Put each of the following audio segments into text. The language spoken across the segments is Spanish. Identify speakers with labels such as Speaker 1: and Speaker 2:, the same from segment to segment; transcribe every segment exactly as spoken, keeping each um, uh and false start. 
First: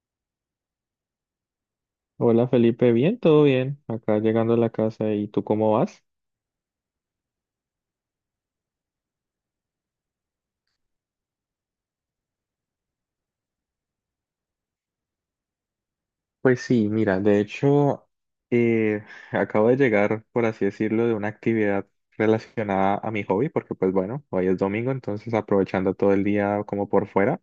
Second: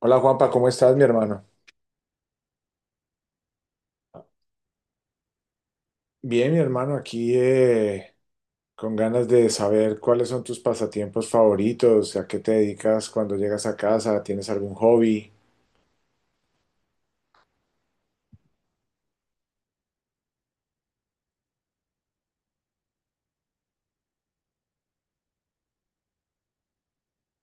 Speaker 1: Hola Juanpa, ¿cómo estás, mi hermano?
Speaker 2: Hola Felipe, bien, todo bien, acá llegando a la casa, ¿y tú cómo vas?
Speaker 1: Bien, mi hermano, aquí eh, con ganas de saber cuáles son tus pasatiempos favoritos, a qué te dedicas cuando llegas a casa, ¿tienes algún hobby?
Speaker 2: Pues sí, mira, de hecho, eh, acabo de llegar, por así decirlo, de una actividad relacionada a mi hobby, porque pues bueno, hoy es domingo, entonces aprovechando todo el día como por fuera.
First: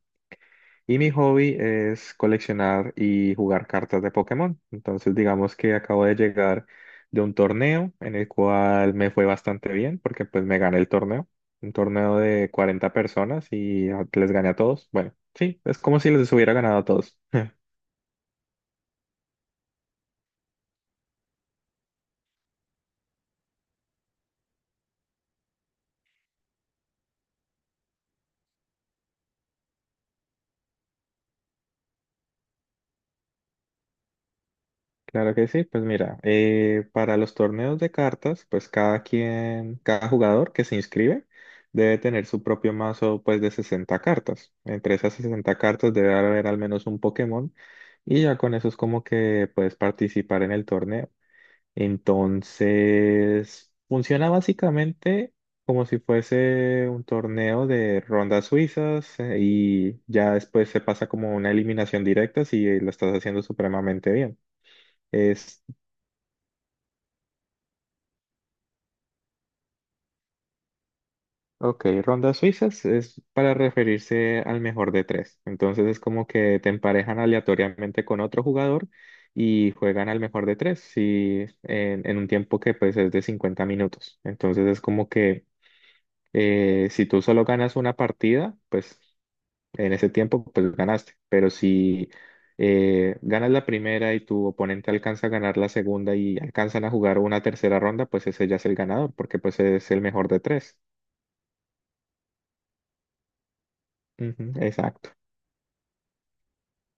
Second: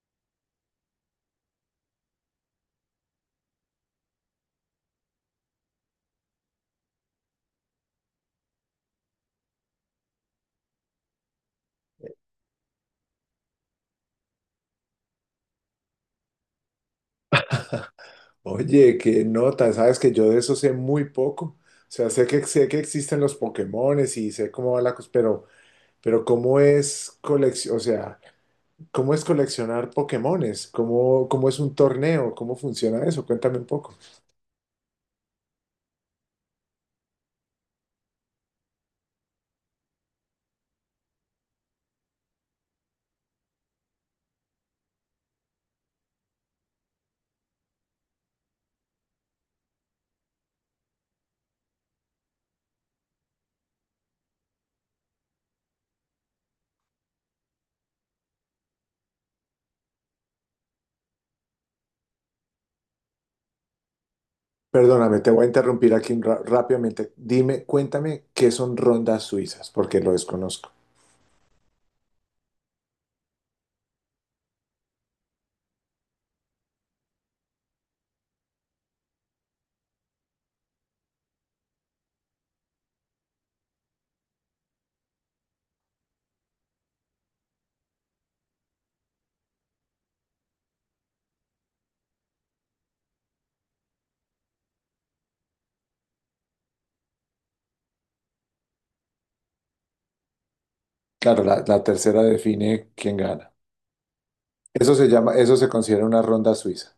Speaker 2: Y mi hobby es coleccionar y jugar cartas de Pokémon. Entonces, digamos que acabo de llegar de un torneo en el cual me fue bastante bien porque pues me gané el torneo. Un torneo de cuarenta personas y a- les gané a todos. Bueno, sí, es como si les hubiera ganado a todos.
Speaker 1: Oye, qué nota, sabes que yo de eso sé muy poco. O sea, sé que sé que existen los Pokémones y sé cómo va la cosa, pero pero cómo es colección, o sea, cómo es coleccionar Pokémones, cómo cómo es un torneo, cómo funciona eso, cuéntame un poco.
Speaker 2: Claro que sí, pues mira, eh, para los torneos de cartas, pues cada quien, cada jugador que se inscribe debe tener su propio mazo pues de sesenta cartas. Entre esas sesenta cartas debe haber al menos un Pokémon y ya con eso es como que puedes participar en el torneo. Entonces, funciona básicamente como si fuese un torneo de rondas suizas eh, y ya después se pasa como una eliminación directa si lo estás haciendo supremamente bien.
Speaker 1: Perdóname, te voy a interrumpir aquí ra- rápidamente. Dime, cuéntame qué son rondas suizas, porque lo desconozco.
Speaker 2: Ok, rondas suizas es para referirse al mejor de tres. Entonces es como que te emparejan aleatoriamente con otro jugador y juegan al mejor de tres si, en, en un tiempo que pues es de cincuenta minutos. Entonces es como que eh, si tú solo ganas una partida, pues en ese tiempo pues ganaste. Pero si eh, ganas la primera y tu oponente alcanza a ganar la segunda y alcanzan a jugar una tercera ronda, pues ese ya es el ganador porque pues es el mejor de tres.
Speaker 1: Claro, la, la tercera define quién gana.
Speaker 2: Ujú,
Speaker 1: Eso
Speaker 2: exacto.
Speaker 1: se llama, eso se considera una ronda suiza.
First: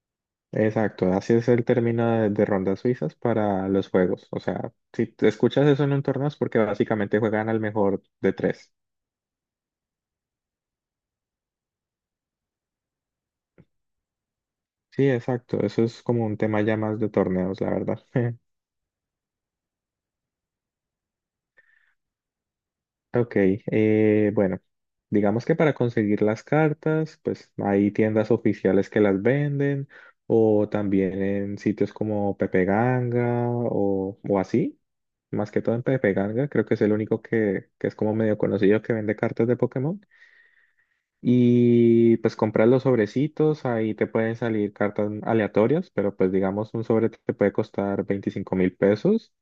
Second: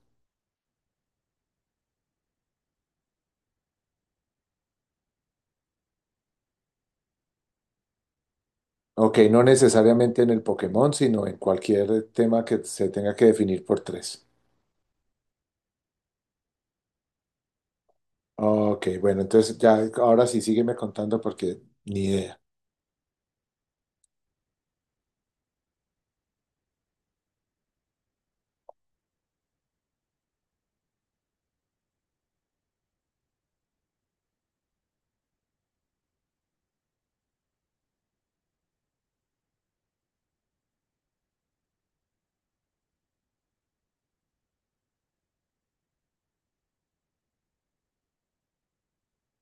Speaker 2: Exacto, así es el término de, de rondas suizas para los juegos. O sea, si te escuchas eso en un torneo es porque básicamente juegan al mejor de tres.
Speaker 1: Ok, no necesariamente en el Pokémon, sino en cualquier tema que se tenga que definir por tres.
Speaker 2: Sí, exacto, eso es como un tema ya más de torneos, la verdad.
Speaker 1: Ok, bueno, entonces ya, ahora sí sígueme contando porque ni idea.
Speaker 2: Ok, eh, bueno, digamos que para conseguir las cartas, pues hay tiendas oficiales que las venden o también en sitios como Pepe Ganga o, o así. Más que todo en Pepe Ganga, creo que es el único que, que es como medio conocido que vende cartas de Pokémon. Y pues compras los sobrecitos, ahí te pueden salir cartas aleatorias, pero pues digamos un sobre te puede costar veinticinco mil pesos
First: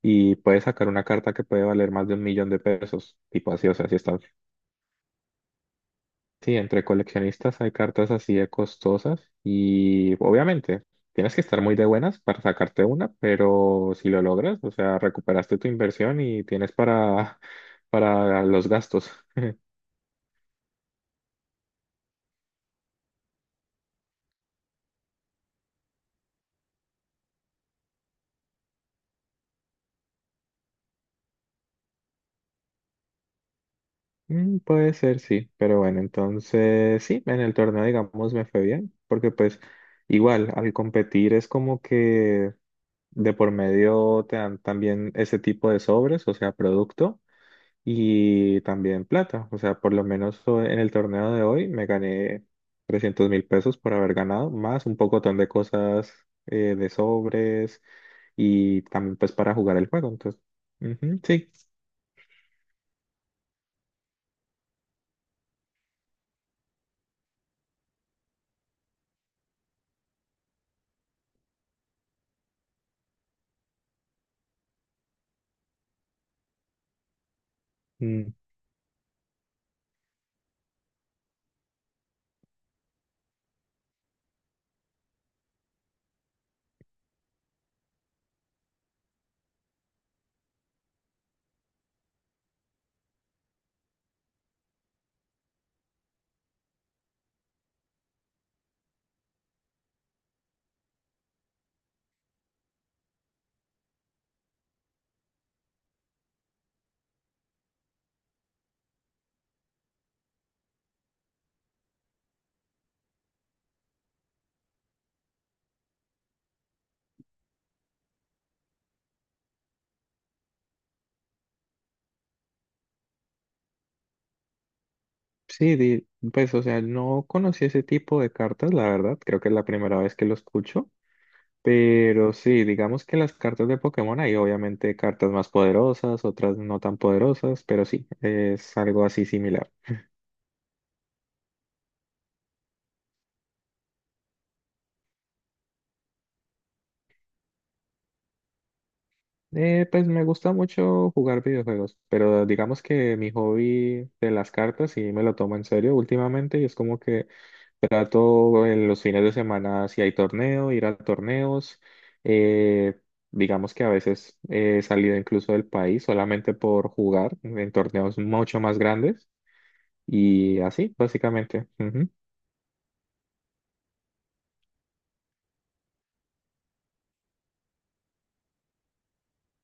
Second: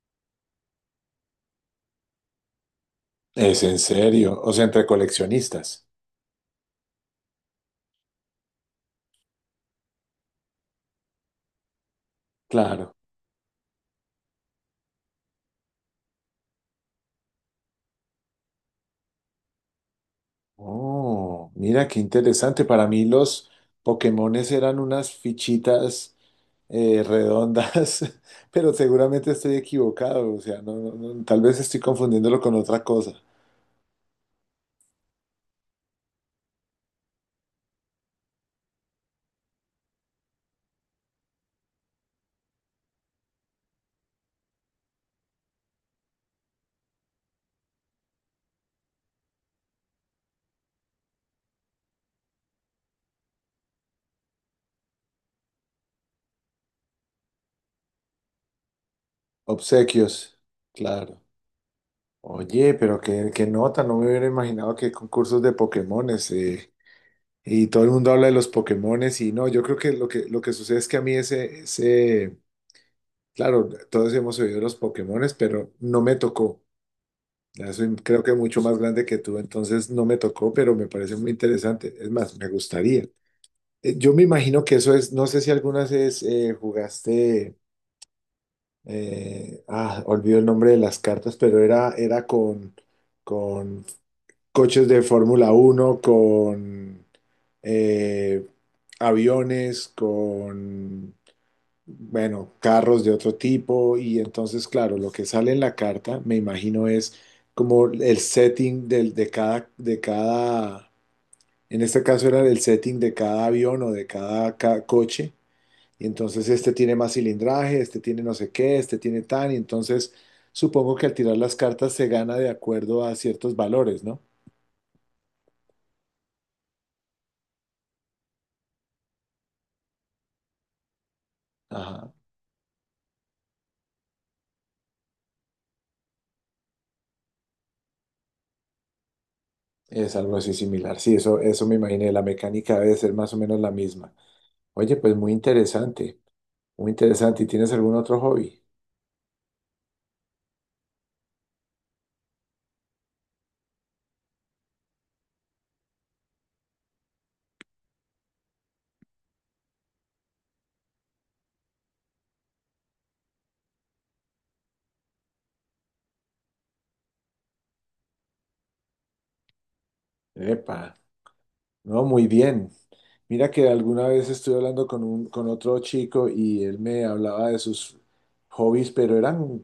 Speaker 2: y puedes sacar una carta que puede valer más de un millón de pesos, tipo
Speaker 1: Es
Speaker 2: así, o
Speaker 1: en
Speaker 2: sea, así está.
Speaker 1: serio, o sea, entre coleccionistas.
Speaker 2: Sí, entre coleccionistas hay cartas así de costosas y obviamente tienes que estar muy de buenas para sacarte
Speaker 1: Claro.
Speaker 2: una, pero si lo logras, o sea, recuperaste tu inversión y tienes para, para los gastos.
Speaker 1: Oh, mira qué interesante. Para mí los Pokémones eran unas fichitas eh, redondas, pero seguramente estoy equivocado. O sea, no, no- no, tal vez estoy confundiéndolo con otra cosa.
Speaker 2: Mm, puede ser, sí, pero bueno, entonces sí, en el torneo, digamos, me fue bien, porque pues igual al competir es como que de por medio te dan también ese tipo de sobres, o sea, producto y también plata, o sea, por lo menos o- en el torneo de hoy me gané trescientos mil pesos por haber ganado, más un pocotón de cosas eh, de sobres y también pues para jugar el juego,
Speaker 1: Obsequios,
Speaker 2: entonces,
Speaker 1: claro.
Speaker 2: ujú, sí.
Speaker 1: Oye, pero qué, qué nota, no me hubiera imaginado que concursos de Pokémones. Eh, y todo el mundo habla de los Pokémones y no, yo creo que lo que, lo que sucede es que a mí ese, ese, claro, todos hemos oído de los Pokémones, pero no me tocó. Ya soy, creo que mucho más grande que tú, entonces no me tocó, pero me parece muy interesante. Es más, me gustaría. Eh, Yo me imagino que eso es, no sé si algunas vez eh, jugaste, eh, ah, olvido el nombre de las cartas, pero era, era con, con coches de Fórmula uno con eh, aviones, con bueno, carros de otro tipo y entonces, claro, lo que sale en la carta, me imagino, es como el setting del, de cada, de cada, en este caso era el setting de cada avión o de cada, ca- coche, y entonces este tiene más cilindraje, este tiene no sé qué, este tiene tan, y entonces supongo que al tirar las cartas se gana de acuerdo a ciertos valores, ¿no?
Speaker 2: Sí, di- pues, o sea, no conocí ese tipo de cartas, la verdad, creo que es la primera vez que lo escucho,
Speaker 1: Ajá,
Speaker 2: pero sí, digamos que las cartas de Pokémon hay obviamente cartas más poderosas, otras no tan poderosas, pero sí, es algo así similar.
Speaker 1: es algo así similar. Sí, eso, eso me imaginé, la mecánica debe ser más o menos la misma. Oye, pues muy interesante. Muy interesante. ¿Y tienes algún otro hobby?
Speaker 2: Eh, pues me gusta mucho jugar videojuegos, pero digamos que mi hobby de las cartas sí me lo tomo en serio últimamente y es como que trato en los fines de semana si hay torneo, ir a torneos. eh, digamos que a veces he salido incluso del país solamente por jugar en torneos mucho más grandes y
Speaker 1: Epa,
Speaker 2: así, básicamente.
Speaker 1: no,
Speaker 2: Ujú.
Speaker 1: muy bien. Mira que alguna vez estuve hablando con un, con otro chico y él me hablaba de sus hobbies, pero eran,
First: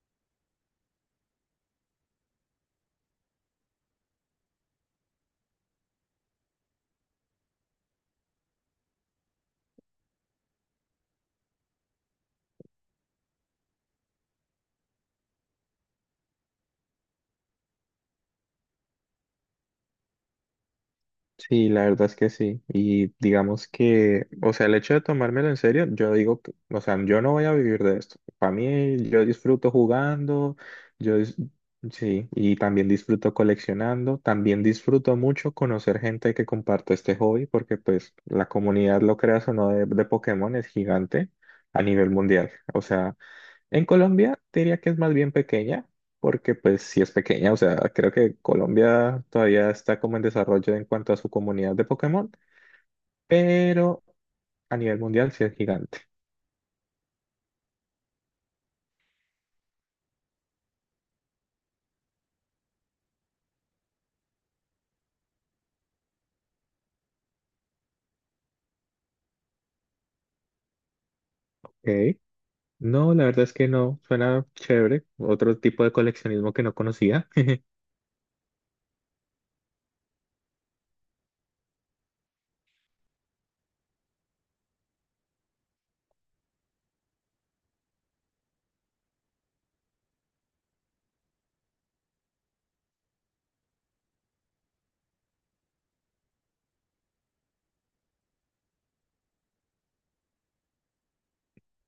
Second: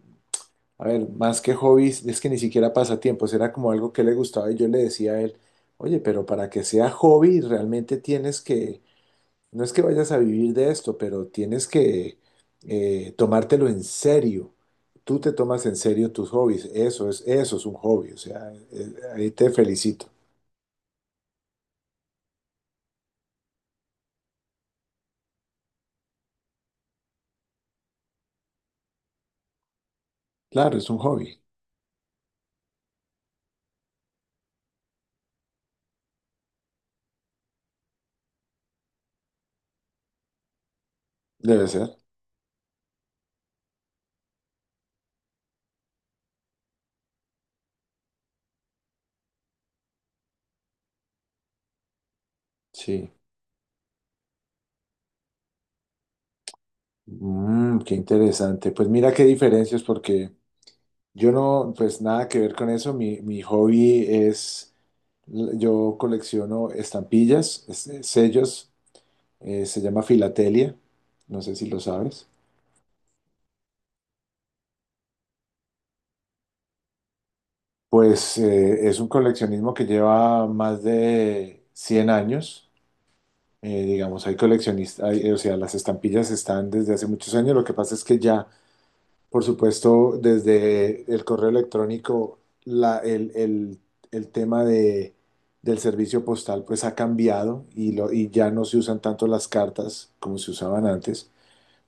Speaker 1: a ver, más que hobbies, es que ni siquiera pasatiempos, era como algo que le gustaba y yo le decía a él, oye, pero para que sea hobby realmente tienes que. No es que vayas a vivir de esto, pero tienes que eh, tomártelo en serio. Tú te tomas en serio tus hobbies. Eso es, eso es un hobby. O sea, eh, ahí te felicito.
Speaker 2: Sí, la verdad es que sí. Y digamos que, o sea, el hecho de tomármelo en serio, yo digo que, o sea, yo no voy a vivir de esto. Para mí, yo disfruto jugando,
Speaker 1: Claro, es un
Speaker 2: yo, dis-
Speaker 1: hobby.
Speaker 2: sí, y también disfruto coleccionando, también disfruto mucho conocer gente que comparte este hobby, porque pues la comunidad, lo creas o no, de, de Pokémon es gigante
Speaker 1: Debe
Speaker 2: a
Speaker 1: ser.
Speaker 2: nivel mundial. O sea, en Colombia te diría que es más bien pequeña, porque pues sí es pequeña, o sea, creo que Colombia todavía está como en desarrollo en cuanto a su comunidad de Pokémon,
Speaker 1: Sí.
Speaker 2: pero a nivel mundial sí es gigante.
Speaker 1: Mm, qué interesante. Pues mira qué diferencias, porque yo no, pues nada que ver con eso. Mi, mi hobby es, yo colecciono estampillas, es- sellos, eh, se llama filatelia. No sé si lo
Speaker 2: Ok.
Speaker 1: sabes.
Speaker 2: No, la verdad es que no, suena chévere, otro tipo de coleccionismo que no conocía.
Speaker 1: Pues eh, es un coleccionismo que lleva más de cien años. Eh, digamos, hay coleccionistas, hay- o sea, las estampillas están desde hace muchos años. Lo que pasa es que ya, por supuesto, desde el correo electrónico, la, el, el- el tema de, del servicio postal pues ha cambiado y, lo, y ya no se usan tanto las cartas como se usaban antes.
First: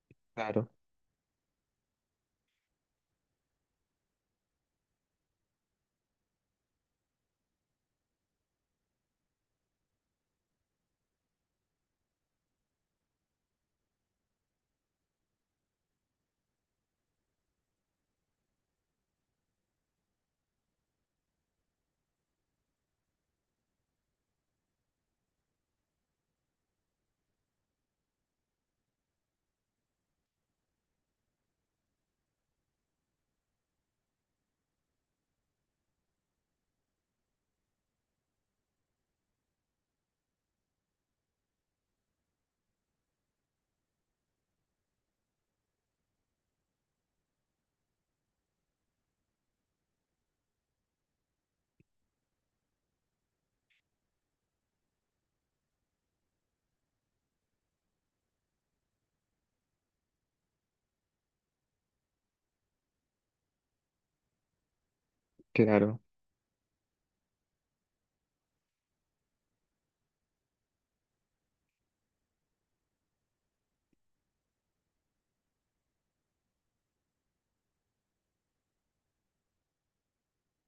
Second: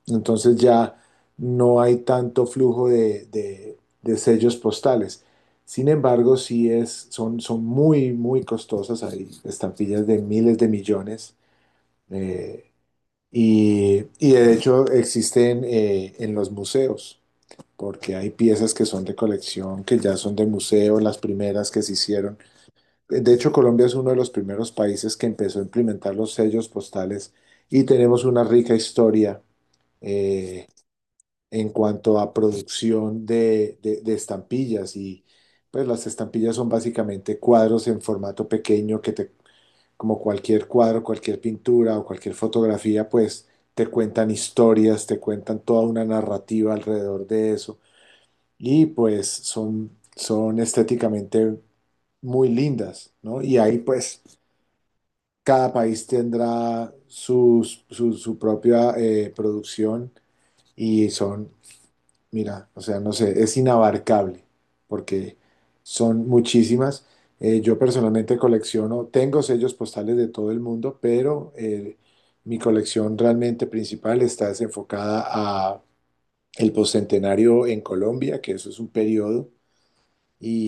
Speaker 1: Entonces
Speaker 2: Claro,
Speaker 1: ya no hay tanto flujo de, de- de sellos postales. Sin embargo, sí es, son, son muy, muy costosas. Hay estampillas de miles de millones. eh, y, y de hecho existen eh, en los museos, porque hay piezas que son de colección, que ya son de museo, las primeras que se hicieron. De hecho, Colombia es uno de los primeros países que empezó a implementar los sellos postales y tenemos una rica historia eh, en cuanto a producción de, de- de estampillas y pues las estampillas son básicamente cuadros en formato pequeño que te, como cualquier cuadro, cualquier pintura o cualquier fotografía, pues te cuentan historias, te cuentan toda una narrativa alrededor de eso y pues son, son estéticamente muy lindas, ¿no? Y ahí pues cada país tendrá sus- su, su propia eh, producción y son. Mira, o sea, no sé, es inabarcable porque
Speaker 2: claro.
Speaker 1: son muchísimas. Eh, yo personalmente colecciono, tengo sellos postales de todo el mundo, pero eh, mi colección realmente principal está desenfocada a el postcentenario en Colombia, que eso es un periodo,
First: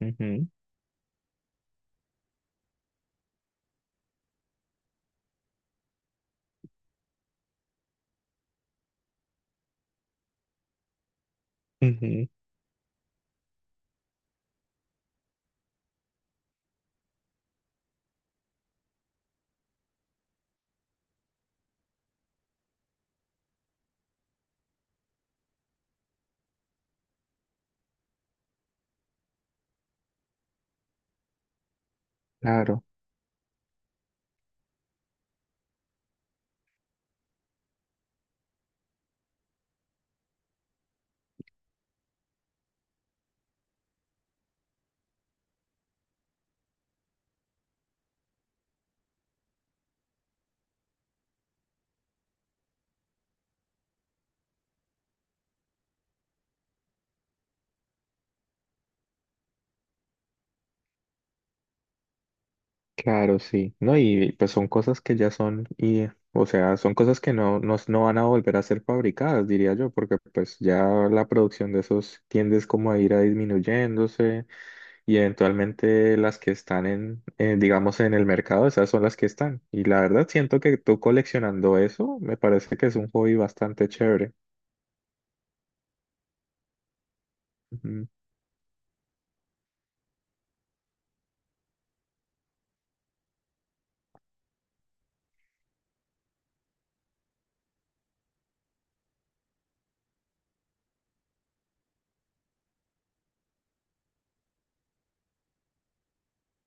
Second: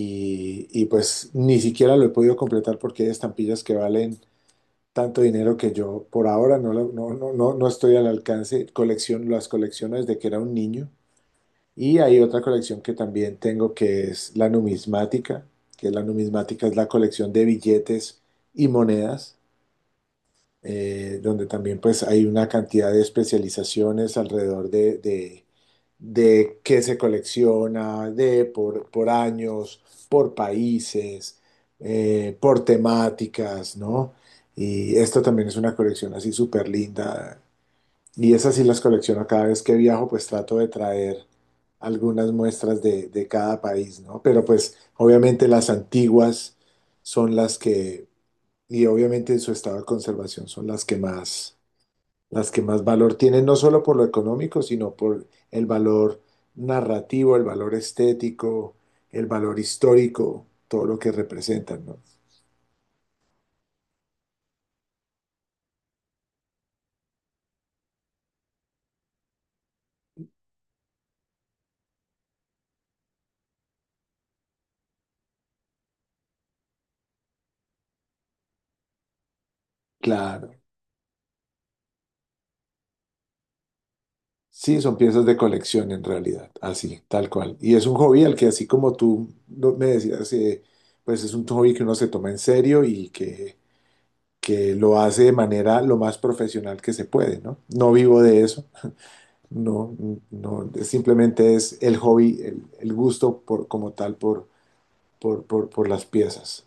Speaker 2: Ujú,
Speaker 1: y pues ni siquiera lo he podido completar porque hay estampillas que valen tanto dinero que yo por ahora no, la- no, no, no, no estoy al alcance. Colección, las colecciono desde que era un niño. Y hay
Speaker 2: ujú,
Speaker 1: otra colección que también tengo que es la numismática, que la numismática es la colección de billetes y monedas, eh, donde también pues hay una cantidad de especializaciones alrededor de, de, de qué se colecciona, de por, por años, por países, eh, por
Speaker 2: claro.
Speaker 1: temáticas, ¿no? Y esta también es una colección así súper linda y esas sí las colecciono cada vez que viajo, pues trato de traer algunas muestras de, de cada país, ¿no? Pero pues obviamente las antiguas son las que, y obviamente en su estado de conservación son las que más, las que más valor tienen, no solo por lo económico, sino por el valor narrativo, el valor estético, el valor histórico, todo lo que representan, ¿no?
Speaker 2: Claro, sí. No, y pues son cosas que ya son, y, o sea, son cosas que no, no, no van a volver a ser fabricadas, diría yo, porque pues ya la producción de esos tiendes como a ir a disminuyéndose y eventualmente las que están en, eh, digamos, en el mercado, esas son las que están. Y la verdad
Speaker 1: Claro.
Speaker 2: siento que tú coleccionando eso, me parece que es un hobby bastante chévere.
Speaker 1: Sí, son piezas de colección en realidad, así, tal cual. Y es un hobby al que así como tú no- me decías, eh, pues es un hobby que uno se toma en serio y que, que lo hace de manera lo más profesional que se puede, ¿no? No vivo de eso, no, no, simplemente es el hobby, el, el gusto por, como tal por, por, por, por las piezas.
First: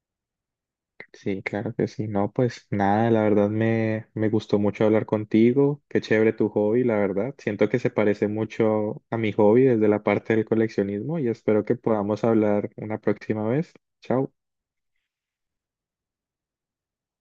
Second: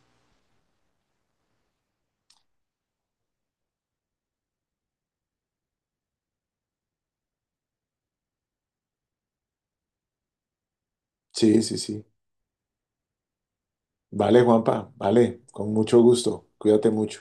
Speaker 2: Sí, claro que sí. No, pues nada, la verdad me, me gustó mucho hablar contigo. Qué chévere tu hobby, la verdad. Siento que se parece mucho a mi hobby desde la parte del coleccionismo y
Speaker 1: Sí,
Speaker 2: espero que
Speaker 1: sí, sí.
Speaker 2: podamos hablar una próxima vez. Chao.
Speaker 1: Vale, Juanpa, vale, con mucho gusto. Cuídate mucho.